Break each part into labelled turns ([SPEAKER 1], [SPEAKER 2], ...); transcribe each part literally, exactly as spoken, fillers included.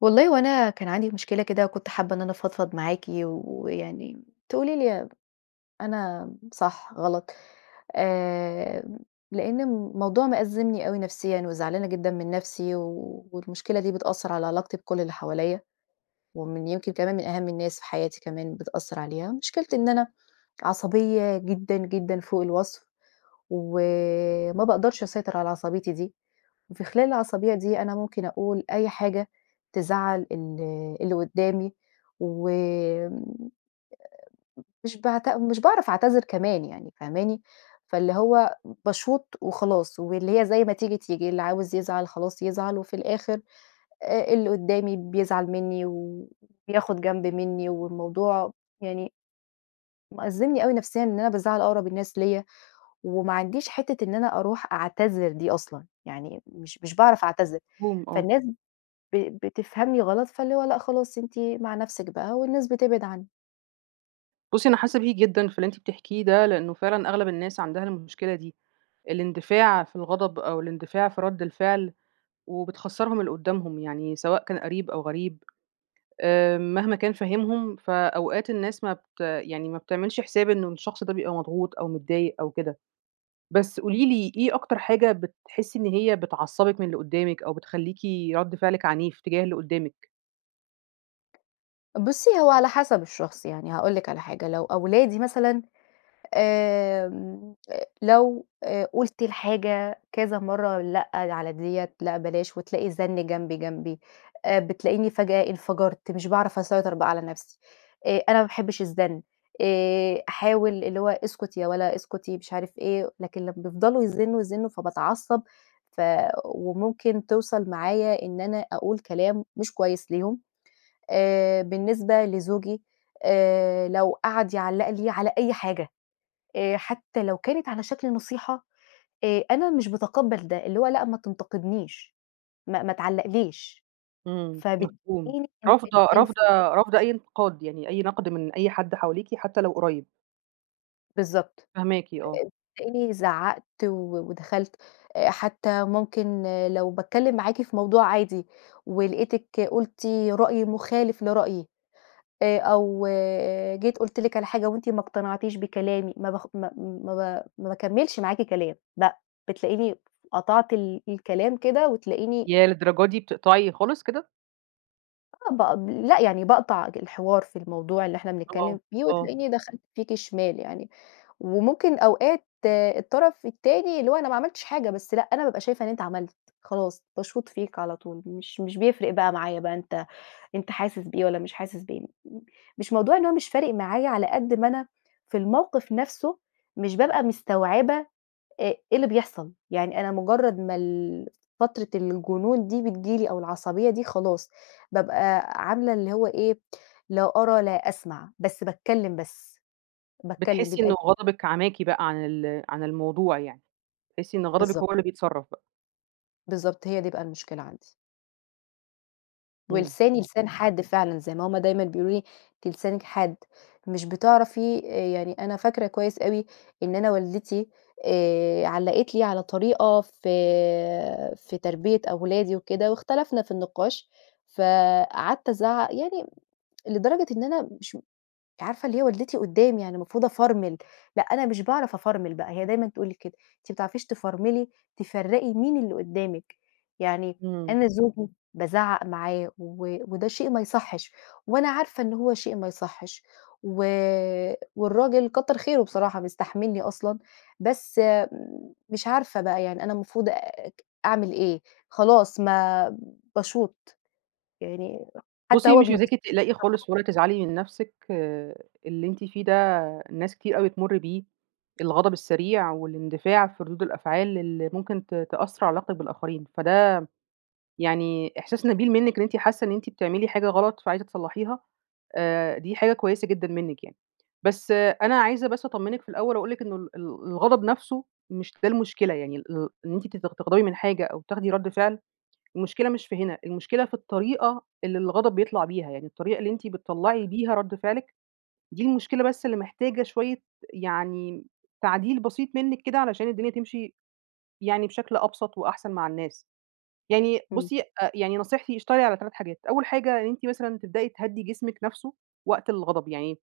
[SPEAKER 1] والله هوأنا كان عندي مشكلة كده وكنت حابّة إن أنا أفضفض معاكِ ويعني تقولي لي أنا صح، غلط، آآ، لأن الموضوع مأزّمني أوي نفسيًا وزعلانة جدًا من نفسي والمشكلة دي بتأثّر على علاقتي بكلّ اللي حواليّا، ومن يمكن كمان من أهم الناس في حياتي كمان بتأثّر عليها، مشكلتي إن أنا عصبية جدًا، جدًا فوق الوصْف وما باقدَرش أسيطر على عصبيّتي دي، وفي خلال العصبيّة دي أنا ممكن أقول أي حاجة تزعّل ال اللي قُدّامي و آآ، مش بعت مش باعرَف أعتذر كمان يعني، فاهماني، فاللي هو باشوط وخلاص واللي هي زي ما تيجي، تيجي، اللي عاوز يزعَل خلاص يزعَل، وفي الآخِر آآ اللي قُدّامي بيزعَل مني و بياخد جنب منّي والموضوع يعني مأزّمني أوي نفسيًا إن أنا بازَعّل أقرَب الناس ليَّ وما عنديش حِتّة إن أنا أرُوح أعتذر دي أصلًا، يعني مش مش باعرَف أعتذر،
[SPEAKER 2] مفهوم، آه.
[SPEAKER 1] فالناس ب بتفهَمني غلط، فاللي هو لأ، خلاص أنتِ مع نفسِك بقى والناس بتبعِد عنّي.
[SPEAKER 2] بُصي أنا حاسة بيكي جدًا، في اللي أنتِ بتحكِيه ده، لأنه فعلًا أغلب الناس عندها المشكلة دي. الاندفاع في الغضب أو الاندفاع في رد الفعل وبتخسّرهم اللي قدامهُم يعني سواء كان قريب أو غريب، آآ مهما كان فاهِمهُم فأوقات الناس ما بت يعني ما بتعملش حساب إن الشخص ده بيبقى مضغوط أو متضايق أو كده. بس قولي لي، إيه أكتر حاجة بتحسي إن هي بتعصبِك من اللي قُدامِك أو بتخليكِ رد فعلِك عنيف تجاه اللي قُدامِك؟
[SPEAKER 1] بُصي، هو على حسب الشخص. يعني هاقول لِك على حاجة، لو أولادي مثلًا آمم، آآ، لو آآ قُلت الحاجة كذا مرّة لأ، ل على ديّة لأ، بلاش وتلاقي الزن جنبي، جنبي آآ بتلاقيني فجأة انفجرت، مش باعرف أسيطر بقى على نفْسي. آآ، أنا ما باحبش الزن، آآ أحاول اللي هو "اسكُت يا ولا اسكُتي." مش عارف إيه، لكن لمّا بيفضلوا يزنوا، يزنوا، فباتعصب ف وممكن توصل معايا إن أنا أقول كلام، مش كويس ليهم. آآ، بالنسبة لزوجي آآ لو قعد يعلّق لي على أي حاجة، آآ، حتى لو كانت على شكل نصيحة، آآ، أنا مش باتقَبَل ده، اللي هو لأ، ما تنتقدنِيش، ما ما تعلقليش.
[SPEAKER 2] إمم،
[SPEAKER 1] فبالتالي
[SPEAKER 2] مفهوم رافضة رافضة
[SPEAKER 1] [unintelligible]
[SPEAKER 2] رافضة أي انتقاد، يعني أي نقد من أي حد حواليكِ حتى لو قريب.
[SPEAKER 1] بالضبط،
[SPEAKER 2] فاهماكِ، آه.
[SPEAKER 1] آآ، تلاقيني زعّقت و ودخلت، آآ، حتى ممكن لو باتكلم معاكِ في موضوع عادي ولقيتِك قلتِ رأي مخالف لرأيي، آآ أو جيت قُلت لِك على حاجة وأنتِ ما اقتنعتيش بكلامي، ما باخ ما ما ب ما باكملش معاكِ كلام لأ، بتلاقيني قطعت ال الكلام كده وتلاقيني
[SPEAKER 2] ياه، للدرجة دي بتقطعي خالص كده!
[SPEAKER 1] آه، بق لأ يعني باقطع ج الحوار في الموضوع اللي إحنا
[SPEAKER 2] آه،
[SPEAKER 1] بنتكلم فيه،
[SPEAKER 2] آه.
[SPEAKER 1] وتلاقيني دخلت فيكِ شمال يعني. وممكن أوقات الطرف التاني اللي هو أنا ما عملتش حاجة، بس لأ، أنا بابقى شايفة إن أنت عملت، خلاص، باشوط فيك على طول مش مش بيفرق بقى معايا بقى أنت أنت حاسس بإيه والّا مش حاسس بإيه. م مش موضوع إن هو مش فارق معايا على قد ما أنا في الموقف نفْسه مش بابقى مستوعبة أ إيه اللي بيحصل، يعني أنا مجرّد ما ال فترة الجنون دي بتيجي لي أو العصبية دي، خلاص، بابقى عاملة اللي هو إيه، لا أرى لا أسمع، بس باتكلم بس، باتكلم
[SPEAKER 2] بتحسّي
[SPEAKER 1] بيبقى
[SPEAKER 2] إن
[SPEAKER 1] ال
[SPEAKER 2] غضبِك عماكِ بقى عن ال عن الموضوع يعني، بتحسّي إن غضبِك
[SPEAKER 1] بالضبط.
[SPEAKER 2] هو اللي بيتصرف بقى؟
[SPEAKER 1] بالضبط هي دي بقى المشكلة عندي.
[SPEAKER 2] إمم،
[SPEAKER 1] ولساني
[SPEAKER 2] إمم.
[SPEAKER 1] لسان حاد فعلًا، زي ما هم دايمًا بيقولوا لي، أنتِ لسانِك حاد، مش بتعرفي يعني أنا فاكرة كويس أوي إن أنا والدتي، آآ، علَّقت لي على طريقة في في تربية أولادي وكده، واختلفنا في النقاش، فقعدت ازعق، يعني لدرجة إن أنا مش عارفة، اللي هي والدتي قدامي يعني، المفروض أفرمل، لأ، أنا مش باعرف افرمل بقى، هي دايمًا تقول لي كده، أنتِ مبتعرفيش تفرملي، تفرّقي مين اللي قدّامِك يعني.
[SPEAKER 2] إمم.
[SPEAKER 1] أنا زوجي بازعق معاه، و وده شيء ما يصحش، وأنا عارفة إن هو شيء ما يصحش، و والراجل كتر خيره بصراحة بيستحملني أصلًا، بس مش عارفة بقى يعني، أنا المفروض آآ، أعمل إيه، خلاص ما باشوط يعني، حتى
[SPEAKER 2] بُصي،
[SPEAKER 1] هو
[SPEAKER 2] مش
[SPEAKER 1] بيبص
[SPEAKER 2] عايزاكِ
[SPEAKER 1] لي.
[SPEAKER 2] تقلقي خالص،
[SPEAKER 1] [unintelligible]
[SPEAKER 2] ولا تزعلي من نفسِك. آآ، اللي أنتِ فيه ده ناس كتير أوي بتمر بيه، الغضب السريع والاندفاع في ردود الأفعال، اللي ممكن ت تأثر علي علاقتِك بالآخرين، فده يعني إحساس نبيل منِك إن أنتِ حاسة إن أنتِ بتعملي حاجة غلط، فعايزة تصلحيها، آآ، دي حاجة كويسة جدًا منِك يعني. بس أنا عايزة بس أطمنِك في الأول، وأقول لِك إنه ال ال الغضب نفسه مش ده المشكلة يعني، ال إن أنتِ ت تغضبي من حاجة أو تاخدي رد فعل، المشكلة مش في هنا، المشكلة في الطريقة اللي الغضب بيطلع بيها يعني، الطريقة اللي أنتِ بتطلعي بيها رد فعلِك دي المشكلة، بس اللي محتاجة شوية يعني تعديل بسيط منك كده، علشان الدنيا تمشي يعني بشكل أبسط وأحسن مع الناس. يعني
[SPEAKER 1] امم.
[SPEAKER 2] بُصي، آآ يعني نصيحتي، اشتغلي على تلات حاجات. أول حاجة، إن أنتِ مثلًا تبدئي تهدي جسمِك نفسه وقت الغضب، يعني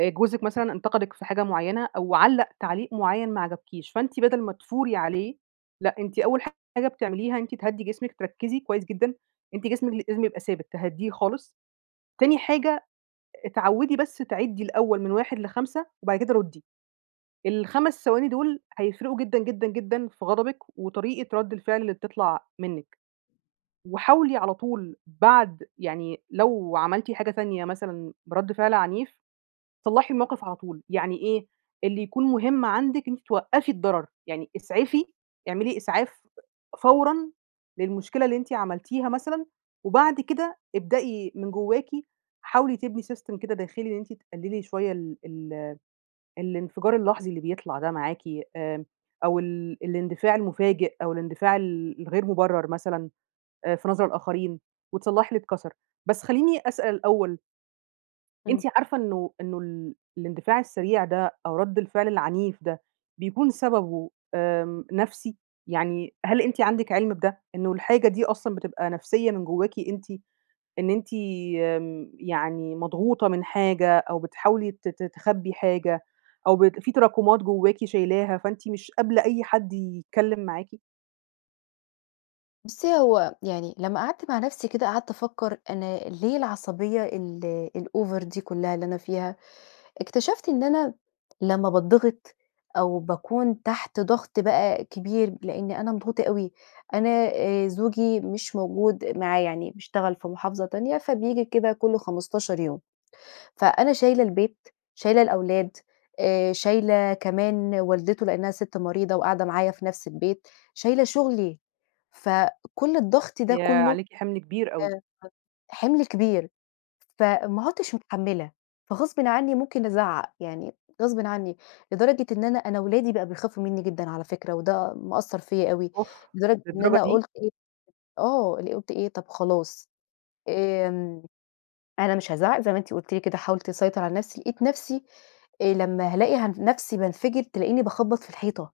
[SPEAKER 2] آآ، جوزِك مثلًا انتقِدك في حاجة معينة أو علّق تعليق معين ما عجبكيش، فأنت بدل ما تثوري عليه، لأ، أنتِ أول حاجة بتعمليها، أنتِ تهدّي جسمِك، تركزي كويس جدًا، أنتِ جسمك لازم يبقى ثابت، تهديه خالص. تاني حاجة، اتعودي بس تعِدِّي الأول من واحد لخمسة وبعد كده ردي. الخمس ثواني دول هيفرقوا جدًا، جدًا، جدًا في غضبِك وطريقة رد الفعل اللي بتطلع منِك، وحاولي على طول بعد يعني لو عملتِ حاجة تانية مثلًا برد فعل عنيف، صلحي الموقف على طول، يعني إيه؟ اللي يكون مهم عندِك إن أنتِ توقفي الضرر، يعني إسعفي اعملي إسعاف فورًا للمشكلة اللي أنتِ عملتيها مثلًا، وبعد كده ابدئي من جواكِ، حاولي تبني System كده داخلي، إن أنتِ تقللي شوية ال ال الإنفجار اللحظي اللي بيطلع ده معاكِ، آمم، أو ال الاندفاع المفاجئ، أو الاندفاع ال الغير مبرر مثلًا آآ في نظر الآخرين، وتصلحي اللي اتكسر، بس خليني أسأل الأول أنتِ
[SPEAKER 1] إمم.
[SPEAKER 2] عارفة إنه إنه ال الإندفاع السريع ده أو رَد الفعل العنيف ده بيكُون سبَبه آمم نَفسي. يعني هل أنتِ عندِك عِلم بده، إنه الحاجة دي أصلًا بتبقى نفسية من جواكِ أنتِ؟ إن أنتِ آمم، يعني مضغوطة من حاجة أو بتحاولي ت ت تخبّي حاجة أو بت في تراكمات جوّاكِ شايلاها، فأنتِ مش قابلة أي حَد يتكلّم معاكِ.
[SPEAKER 1] بُصّي، هو يعني لما قعَدت مع نَفسي كده، قعَدت أفكّر أنا ليه العصبية ال الover دي كلّها اللي أنا فيها، اكتشفت إن أنا لمّا باتضغِط أو باكُون تحت ضغْط بقى كبير لإني أنا مضغوطة أوي، أنا آآ زوجي مش موجود معايا يعني بيشتغل في محافظة تانية فبييجي كده كُلّ خمستاشر يوم. فأنا شايلة البيت، شايلة الأولاد، آآ شايلة كمان والدته لإنها سِت مريضة وقاعدة معايا في نفس البيت، شايلة شُغلي، فكلّ الضغط ده
[SPEAKER 2] ياه!
[SPEAKER 1] كلّه
[SPEAKER 2] عليكِ حِمل كبير أوي.
[SPEAKER 1] آآ، حِمل كبير، فما عُدتش متحمّلة، فغصبٍ عني ممكن أزعّق، يعني غصبٍ عني، لدرجة إن أنا، أنا ولادي بقوا بيخافوا منّي جدًا على فكرة وده مأثّر فيَّ أوي
[SPEAKER 2] أوف!
[SPEAKER 1] لدرجة إن
[SPEAKER 2] للدرجة
[SPEAKER 1] أنا
[SPEAKER 2] دي؟!
[SPEAKER 1] قُلت إيه، آه، اللي قُلت إيه، طَب خلاص، آمم، أنا مش هازعّق زي ما أنتِ قُلتِ لي كده، حاولت أسيطر على نَفسي لقيت نَفسي آآ، لما هالاقي ه نَفسي بانفَجر تلاقيني باخبّط في الحيطة،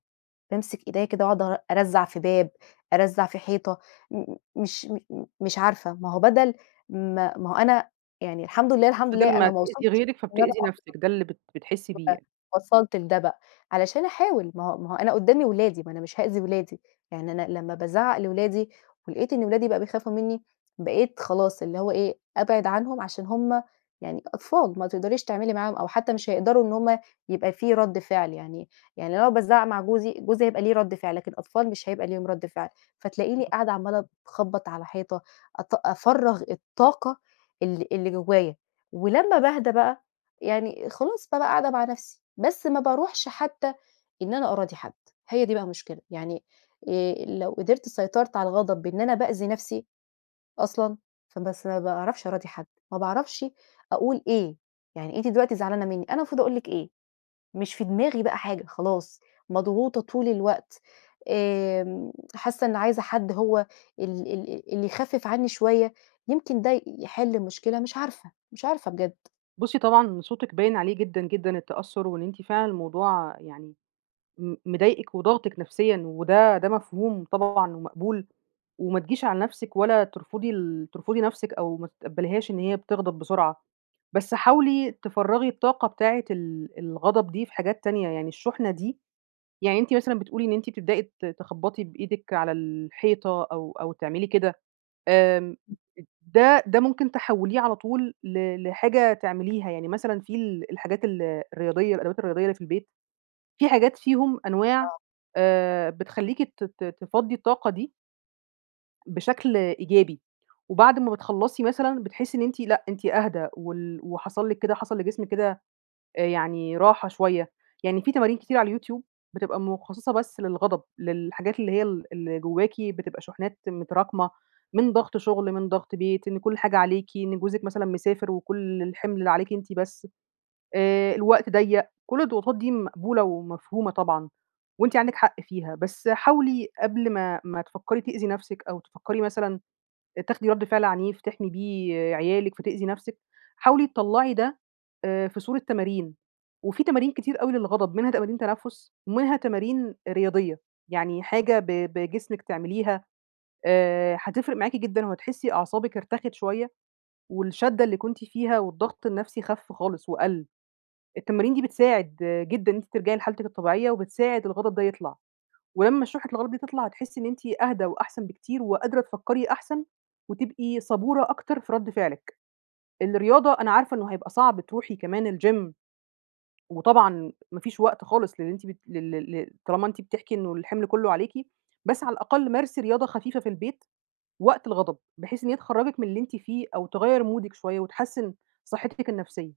[SPEAKER 1] بامسك إيديّا كده أقعُد أ أرزّع في باب، أرزّع في حيطة، مم مش مم مش عارفة، ما هو بدَل ما ما هو أنا يعني الحمد لله، الحمد
[SPEAKER 2] بدَل
[SPEAKER 1] لله
[SPEAKER 2] ما
[SPEAKER 1] أنا ما
[SPEAKER 2] تئذي
[SPEAKER 1] وصَلتش
[SPEAKER 2] غيرِك
[SPEAKER 1] إن أنا
[SPEAKER 2] فبتئذي
[SPEAKER 1] أضرَب.
[SPEAKER 2] نفسِك ده اللي بت بتحسّي بيه
[SPEAKER 1] أ
[SPEAKER 2] يعني.
[SPEAKER 1] وصَلت لده بقى علشان أحاول، ما هو ما هو أنا قُدّامي ولادي، ما أنا مش هأذي ولادي، يعني أنا لما بازعّق لولادي ولقيت إن ولادي بقوا بيخافوا منّي، بقيت خلاص اللي هو إيه، أبعِد عنهم عشان هُم يعني أطفال، ما تقدريش تعملي معاهم، أو حتى مش هيقدَروا إن هُم يبقى في رَد فعل يعني، يعني لو أنا بازعّق مع جوزي، جوزي بيبقى ليه رَد فعل، لكن الأطفال مش هيبقى ليهم رد فعل، فتلاقيني قاعدة عمّالة ت أخبّط على حيطة أط أفرّغ الطاقة اللي اللي جوايا، ولما باهدى بقى يعني خلاص، بابقى قاعدة مع نَفسي. بس ما بارُوحش حتى إن أنا أراضي حَد، هي دي بقى المشكلة. يعني آآ، لو قِدرت سيطرت على الغضب بإن أنا بأذي نَفسي أصلًا، فبس ما باعرَفش أراضي حد، ما باعرفش أقول إيه، يعني أنتِ دلوقتي زعلانة منّي أنا المفروض أقول لِك إيه، مش في دماغي بقى حاجة، خلاص، مضغوطة طُول الوقت، آمم، حاسّة إن عايزة حَد هو ال ال اللي يخفِّف عنّي شوية، يمكِن ده ي يحِل المشكلة، مش عارفة، مش عارفة بجد.
[SPEAKER 2] بُصي طبعًا صوتِك باين عليه جدًا، جدًا التّأثُّر، وإن أنتِ فعلًا الموضوع يعني م مضايقِك وضاغطِك نفسيًا، وده ده مفهوم طبعًا ومقبول، وما تجيش على نفسِك، ولا ترفُضي ال ترفُضي نفسِك، أو ما تتقبليهاش إن هي بتغضب بسرعة، بس حاولي تفرَّغي الطاقة بتاعة ال الغضب دي في حاجات تانية، يعني الشُّحنة دي يعني أنتِ مثلًا بتقولي إن أنتِ بتبدئي ت تخبطي بإيدِك على الحيطة، أو أو تعملي كده، آمم ده ده ممكن تحوليه على طول ل لحاجة تعمليها، يعني مثلًا في ال الحاجات ال الرياضية الأدوات الرياضية اللي في البيت، في حاجات فيهم أنواع
[SPEAKER 1] آه.
[SPEAKER 2] آآ بتخلّيكِ ت ت تفِضِّي الطاقة دي بشكل إيجابي، وبعد ما بتخلّصي مثلًا، بتحِسّي إن أنتِ لأ، أنتِ أهدى، وال وحصل لِك كده حصل لجسم كده آآ يعني راحة شوية، يعني في تمارين كتير على اليوتيوب بتبقى مُخصّصة بس للغضب، للحاجات اللي هي ال اللي جُوَّاكِ بتبقى شُحنات متراكمة، من ضغط شُغل، من ضغط بيت، إن كُلّ حاجة عليكِ، إن جوزِك مثلًا مسافر وكُلّ الحِمْل عليكِ أنتِ بس، آآ الوقت ضيَّق، كُلّ الضغوطات دي مقبولة ومفهومة طبعًا، وأنتِ عندِك حق فيها، بس حاولي قبل ما ما تفكري تأذي نفسِك، أو تفكري مثلًا تاخدي رَدّ فعل عنيف تحمي بيه عيالِك فتأذي نفسِك، حاولي تطلعي ده آآ في صورة تمارين، وفي تمارين كتير أوي للغضب، منها تمارين تنفس، ومنها تمارين رياضية، يعني حاجة ب بجسمِك تعمليها، آآ هتفرق معاكِ جدًا وهتحسّي أعصابِك ارتخت شوية، والشّدّة اللي كنتِ فيها، والضغط النفسي خف خالص وقَل، التمارين دي بتساعد جدًا إن أنتِ ترجعي لحالتِك الطبيعية، وبتساعد الغضب ده يطلع، ولمّا شُحنة الغضب دي تطلع، هتحِسِّي إن أنتِ أهدى وأحسن بكتير، وقادرة تفكري أحسن، وتبقي صبُورة أكتر في رَدّ فعلِك، الرياضة أنا عارفة إنه هيبقى صعب تروحي كمان الGym وطبعًا ما فيش وقت خالص للي أنتِ بت لل لل طالما أنتِ بتحكي إنُه الحِمل كُلُّه عليكِ، بس على الأقل مارسي رياضة خفيفة في البيت، وقت الغضب، بحيث إن هي تخرجِك من اللي أنتِ فيه، أو تغيَّر مودِك شوية، وتحسِّن صحتِك النفسية.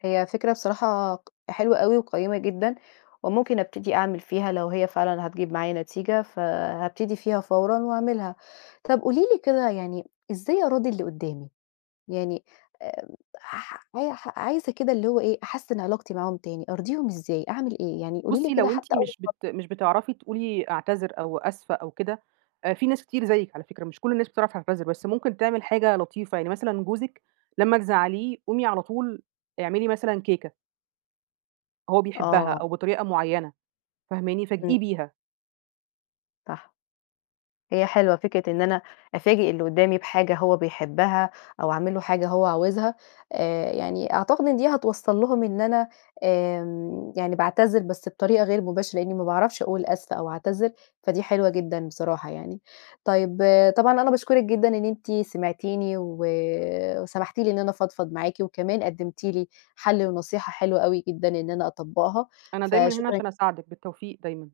[SPEAKER 1] هي فكرة الصراحة ق حلوة أوي وقيّمة جدًا وممكن أبتدي أعمل فيها لو هي فعلًا هتجيب معايا نتيجة، فهابتدي فيها فورًا وأعملها. طَب قولي لي كده يعني إزاي أراضي اللي قُدّامي؟ يعني آآ ح أيح عايزة كده اللي هو إيه، أحسِّن علاقتي معاهم تاني، أرضيهم إزاي، أعمل إيه؟ يعني قولي لي
[SPEAKER 2] بُصّي،
[SPEAKER 1] كده
[SPEAKER 2] لو أنتِ
[SPEAKER 1] حتّى أول
[SPEAKER 2] مش
[SPEAKER 1] خط
[SPEAKER 2] بت مش بتعرفي تقولي أعتذر أو أسفة أو كده، آآ في ناس كتير زيِّك على فكرة مش كل الناس بتعرف تعتذر، بس ممكن تعمل حاجة لطيفة. يعني مثلًا جوزِك لمّا تزعّليه، قومي على طول اعملي مثلًا كيكة. هو بيحبّها
[SPEAKER 1] آه.
[SPEAKER 2] أو بطريقة معيّنة فاهماني؟
[SPEAKER 1] إمم.
[SPEAKER 2] فاجئيه بيها.
[SPEAKER 1] صح. هي حلوة فكرة إن أنا أفاجئ اللي قُدّامي بحاجة هو بيحبّها أو أعمل له حاجة هو عاوزها، آآ يعني أعتقد إن دي هتوصّل لهم إن أنا آمم يعني باعتذر بس بطريقة غير مباشرة لإنّي ما باعرفش أقول أسفة أو أعتذر، فدي حلوة جدًا بصراحة يعني. طيب آآ طبعًا أنا باشكُرِك جدًا إن أنت سمعتيني و وسَمحتِ لي إن أنا أفضفض معاكِ وكمان قُدّمتِ لي حَل ونصيحة حلوة أوي جدًا إن أنا أطبّقها،
[SPEAKER 2] أنا دايمًا هنا
[SPEAKER 1] فشكرًا
[SPEAKER 2] عشان أساعدِك، بالتوفيق دايمًا.